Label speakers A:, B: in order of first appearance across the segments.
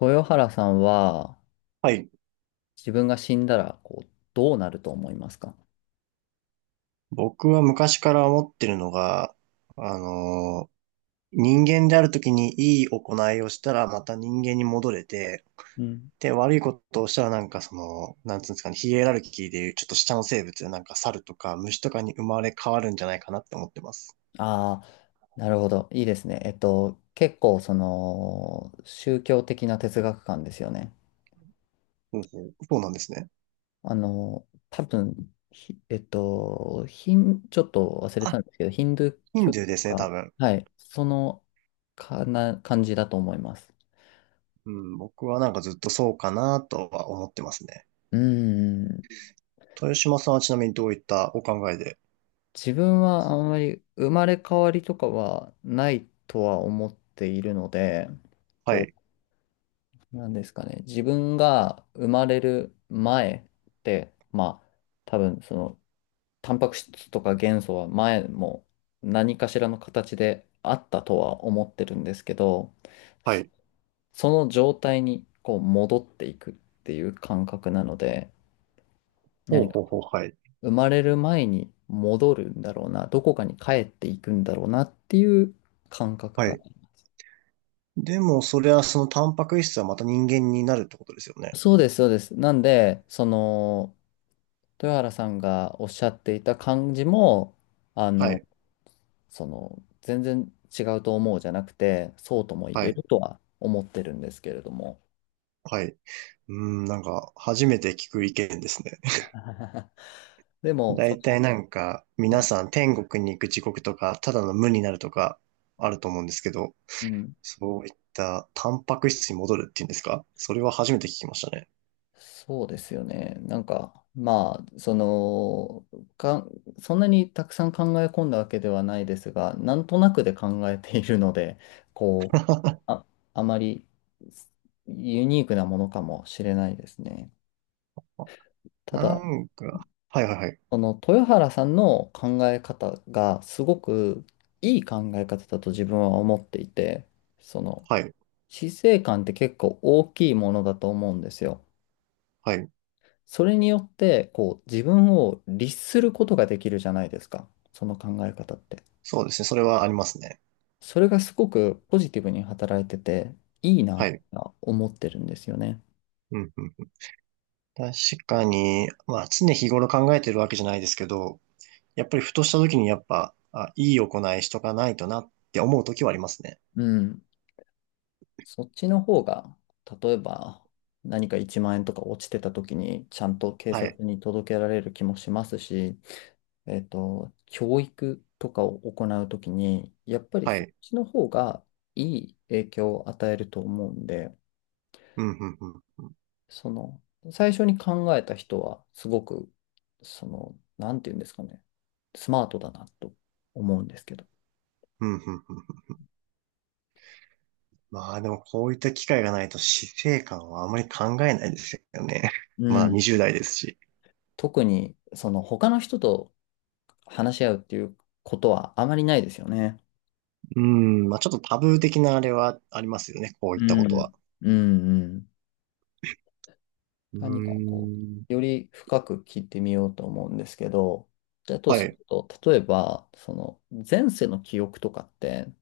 A: 豊原さんは
B: はい。
A: 自分が死んだらどうなると思いますか？
B: 僕は昔から思ってるのが、あのー人間であるときにいい行いをしたらまた人間に戻れて、
A: うん。
B: で、悪いことをしたらなんかその、なんつうんですかね、ヒエラルキーでいうちょっと下の生物なんか猿とか虫とかに生まれ変わるんじゃないかなって思ってます。
A: ああ、なるほど。いいですね。結構その宗教的な哲学観ですよね。
B: ほうほう。そうなんですね。
A: あの、多分、ひえっと、ヒン、ちょっと忘れた
B: あ、
A: んですけど、ヒンドゥー
B: ヒン
A: 教
B: ドゥー
A: と
B: ですね、多
A: か、
B: 分。
A: はい、そのかな感じだと思います。
B: うん、僕はなんかずっとそうかなとは思ってますね。
A: うーん。
B: 豊島さんはちなみにどういったお考えで？
A: 自分はあんまり生まれ変わりとかはないとは思っているので、
B: は
A: こ
B: い。
A: なんですかね。自分が生まれる前って、まあ、多分その、タンパク質とか元素は前も何かしらの形であったとは思ってるんですけど、
B: は
A: そ
B: い。
A: その状態にこう戻っていくっていう感覚なので、
B: ほう
A: 何か
B: ほうほう。はい。
A: 生まれる前に戻るんだろうな、どこかに帰っていくんだろうなっていう感覚
B: は
A: が。
B: い。でも、それはそのタンパク質はまた人間になるってことですよね。
A: そうです、そうです。なんで、その、豊原さんがおっしゃっていた感じも、あ
B: は
A: の、
B: い、
A: その、全然違うと思うじゃなくて、そうとも言
B: は
A: え
B: い、
A: るとは思ってるんですけれども。
B: はい。うーん、なんか、初めて聞く意見ですね。
A: でも、
B: だ
A: そ
B: いたい
A: の、
B: なんか、
A: う
B: 皆さん天国に行く時刻とか、ただの無になるとか、あると思うんですけど、
A: ん、うん、
B: そういったタンパク質に戻るっていうんですか？それは初めて聞きましたね。
A: そうですよね。なんか、まあ、その、か、そんなにたくさん考え込んだわけではないですが、なんとなくで考えているので、こう、あ、あまりユニークなものかもしれないですね。た
B: な
A: だ、
B: んか、はいはいはい、
A: その豊原さんの考え方がすごくいい考え方だと自分は思っていて、その
B: はい、
A: 死生観って結構大きいものだと思うんですよ。
B: はい。
A: それによってこう自分を律することができるじゃないですか。その考え方って。
B: そうですね、それはありますね。
A: それがすごくポジティブに働いてていいな
B: は
A: って
B: い。
A: 思ってるんですよね。
B: うんうん、確かに、まあ常日頃考えてるわけじゃないですけど、やっぱりふとした時にやっぱ、あ、いい行いしとかないとなって思う時はありますね。
A: うん。そっちの方が、例えば何か1万円とか落ちてた時に、ちゃんと警
B: はい。
A: 察に届けられる気もしますし、教育とかを行うときに、やっぱり
B: は
A: そっ
B: い。
A: ちの方がいい影響を与えると思うんで、
B: うん、うん、うん。
A: その、最初に考えた人は、すごく、その、なんていうんですかね、スマートだなと思うんですけど。
B: うん、うん、うん。まあでもこういった機会がないと死生観はあまり考えないですよね。ま
A: う
B: だ
A: ん。
B: 20代ですし。
A: 特に、その、他の人と話し合うっていうことはあまりないですよね。
B: うん、まあちょっとタブー的なあれはありますよね。こう
A: う
B: いったことは。
A: ん、うん、うん。
B: う
A: 何か
B: ー
A: こう、よ
B: ん。
A: り深く聞いてみようと思うんですけど、だと
B: は
A: する
B: い。
A: と、例えば、その前世の記憶とかって、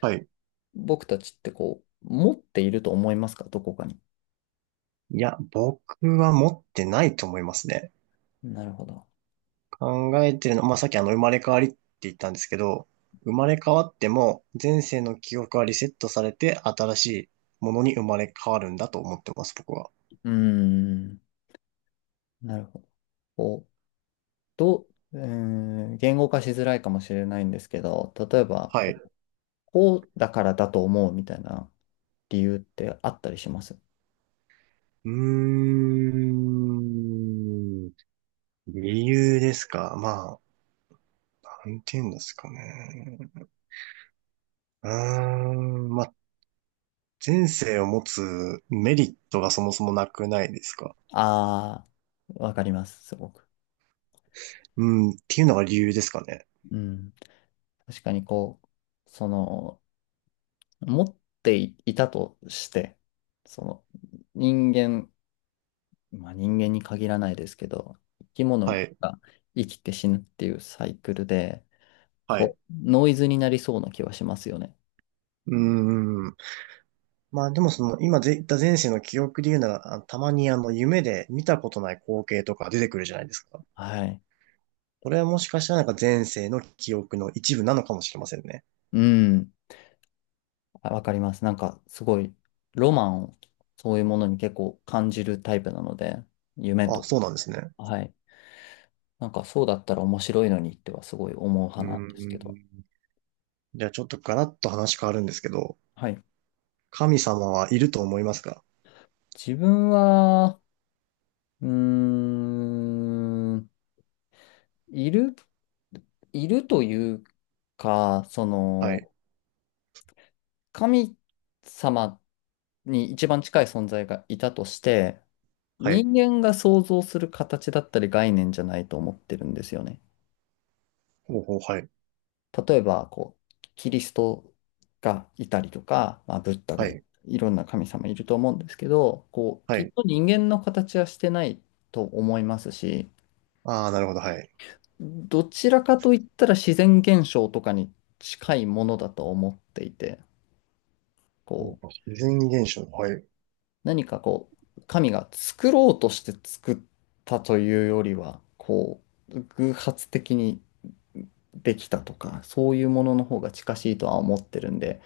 B: はい。
A: 僕たちってこう、持っていると思いますか？どこかに。
B: いや、僕は持ってないと思いますね。
A: なるほど。
B: 考えてるの、まあ、さっきあの、生まれ変わりって言ったんですけど、生まれ変わっても、前世の記憶はリセットされて、新しいものに生まれ変わるんだと思ってます、僕は。
A: うーん、なるほど。こう、どう、うーん、言語化しづらいかもしれないんですけど、例えば
B: はい。
A: こう、
B: う
A: こうだからだと思うみたいな理由ってあったりします？
B: ーん。理由ですか。まあ、なんて言うんですかね。うーん。まあ、前世を持つメリットがそもそもなくないですか。
A: ああー、わかります、すごく。
B: うん。っていうのが理由ですかね。
A: うん、確かにこう、その、持っていたとして、その、人間、まあ人間に限らないですけど、生き物
B: はい。
A: が生きて死ぬっていうサイクルで、
B: はい。
A: こ
B: う
A: う、ノイズになりそうな気はしますよね。
B: ーん。まあでもその今で言った前世の記憶で言うなら、あたまにあの夢で見たことない光景とか出てくるじゃないですか。
A: はい。
B: これはもしかしたらなんか前世の記憶の一部なのかもしれませんね。
A: うん。あ、わかります。なんか、すごい、ロマンを、そういうものに結構感じるタイプなので、夢
B: あ、
A: と。
B: そうなんですね。
A: はい。なんか、そうだったら面白いのにってはすごい思う
B: う
A: 派
B: ー
A: なんですけど。
B: ん。じゃあちょっとガラッと話変わるんですけど、
A: はい。
B: 神様はいると思いますか？
A: 自分は、うーん、いる、いるというか、そ
B: は
A: の、
B: い。
A: 神様に一番近い存在がいたとして、
B: はい。
A: 人間が想像する形だったり概念じゃないと思ってるんですよね。
B: ほうほう、はい。
A: 例えば、こう、キリストがいたりとか、まあ、ブッダ
B: は
A: がい、
B: い。
A: いろんな神様いると思うんですけど、こう、
B: は
A: きっ
B: い。
A: と人間の形はしてないと思いますし、
B: ああ、なるほど、はい。
A: どちらかといったら自然現象とかに近いものだと思っていて、
B: ほ
A: こう、
B: うほう自然現象、はい。
A: 何かこう、神が作ろうとして作ったというよりは、こう、偶発的にできたとか、そういうものの方が近しいとは思ってるんで、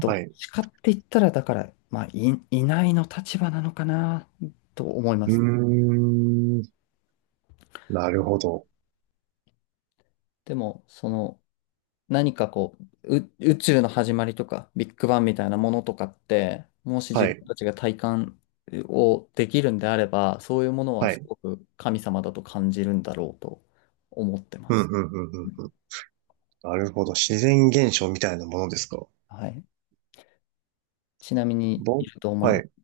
A: どっ
B: はい。う
A: ちかって言ったら、だから、まあ、いないの立場なのかな、と思いま
B: ー
A: す。
B: ん。なるほど。
A: でも、その、何かこう、宇宙の始まりとか、ビッグバンみたいなものとかって、もし自
B: はい。
A: 分たちが体感をできるんであれば、そういうものは
B: は
A: す
B: い。
A: ごく神様だと感じるんだろうと思ってま
B: うん、
A: す。
B: うん、う
A: う
B: ん、
A: ん、
B: うん、なるほど。自然現象みたいなものですか。
A: はい。ちなみに、い
B: ぼ、
A: ると思い
B: は
A: ま
B: い。
A: す。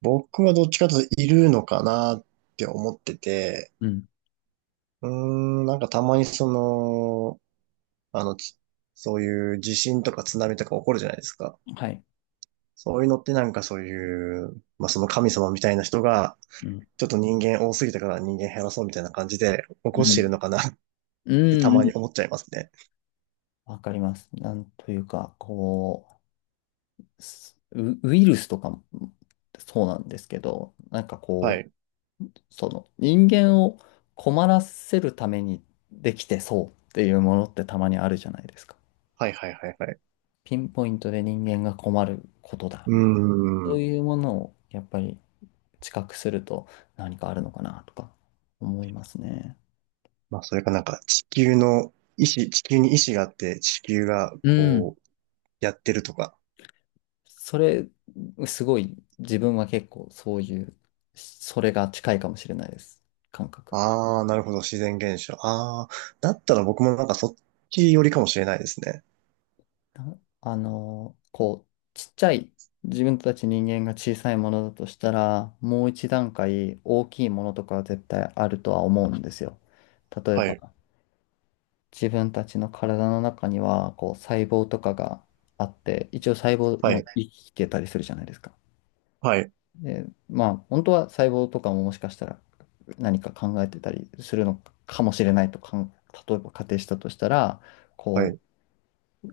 B: 僕はどっちかというといるのかなって思ってて、
A: うん。
B: うーん、なんかたまにその、あの、つそういう地震とか津波とか起こるじゃないですか。
A: はい。
B: そういうのってなんかそういう、まあその神様みたいな人が、
A: うん。
B: ちょっと人間多すぎたから人間減らそうみたいな感じで起
A: う
B: こしている
A: ん。
B: のかなっ
A: う
B: てた
A: ん。う
B: まに
A: ん、
B: 思っちゃいますね。
A: わかります。なんというか、こう、ウイルスとかもそうなんですけど、なんか
B: は
A: こ
B: い。
A: う、その人間を困らせるためにできてそうっていうものってたまにあるじゃないですか。
B: はいはいはいはい。
A: ピンポイントで人間が困ることだ
B: う
A: みたいな。そ
B: ー
A: う
B: ん。
A: いうものをやっぱり知覚すると何かあるのかなとか思いますね。
B: まあ、それかなんか地球の意志、地球に意志があって地球が
A: うん。
B: こうやってるとか。
A: それ、すごい自分は結構そういう、それが近いかもしれないです。感覚。
B: ああ、なるほど、自然現象。ああ、だったら僕もなんかそっち寄りかもしれないですね。
A: なあの、こう、ちっちゃい、自分たち人間が小さいものだとしたら、もう一段階大きいものとかは絶対あるとは思うんですよ。例え
B: はい、
A: ば、自分たちの体の中には、こう、細胞とかがあって、一応細胞
B: は
A: も
B: い、
A: 生きてたりするじゃないですか。
B: はい、
A: で、まあ、本当は細胞とかももしかしたら何か考えてたりするのかもしれないとか例えば仮定したとしたら、
B: は
A: こう、
B: い、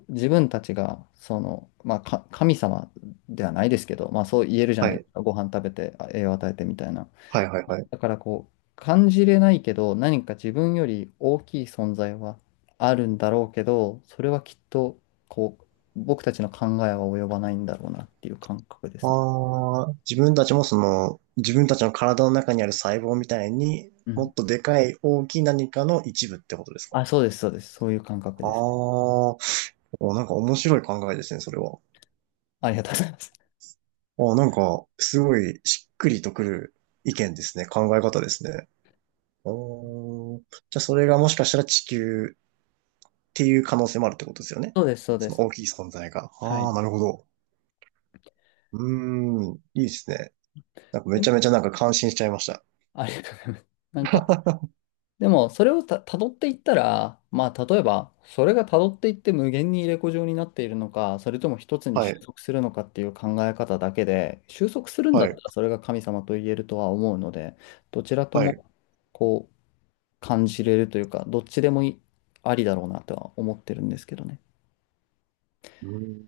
A: 自分たちが、その、まあ、神様ではないですけど、まあ、そう言えるじゃ
B: は
A: ないで
B: い、
A: すか。ご飯食べて、あ栄養与えてみたいな。
B: はい、はい、はい。
A: だから、こう、感じれないけど、何か自分より大きい存在はあるんだろうけど、それはきっと、こう、僕たちの考えは及ばないんだろうなっていう感覚ですね。
B: ああ、自分たちもその、自分たちの体の中にある細胞みたいに
A: う
B: も
A: ん。
B: っとでかい大きい何かの一部ってことですか？
A: あ、そうです、そうです。そういう感覚
B: ああ
A: ですね。
B: ー、おなんか面白い考えですね、それは。
A: ありがとうございます。
B: あ、なんか、すごいしっくりとくる意見ですね。考え方ですね。おーじゃあ、それがもしかしたら地球っていう可能性もあるってことですよね。
A: そうです、そうで
B: その
A: す。
B: 大きい存在が。
A: は
B: ああ、
A: い。
B: なるほど。うーん、いいですね。なんかめ
A: で
B: ち
A: も、
B: ゃめちゃなんか感心しちゃいました。
A: ありがとうございます。なんか、でも、それを辿っていったら、まあ、例えば、それが辿っていって無限に入れ子状になっているのか、それとも一つに
B: は
A: 収
B: い、
A: 束するのかっていう考え方だけで、収束するんだ
B: は
A: った
B: い、
A: らそれが神様と言えるとは思うので、どちらと
B: はい。
A: も、こう、感じれるというか、どっちでもいいありだろうなとは思ってるんですけどね。
B: ーん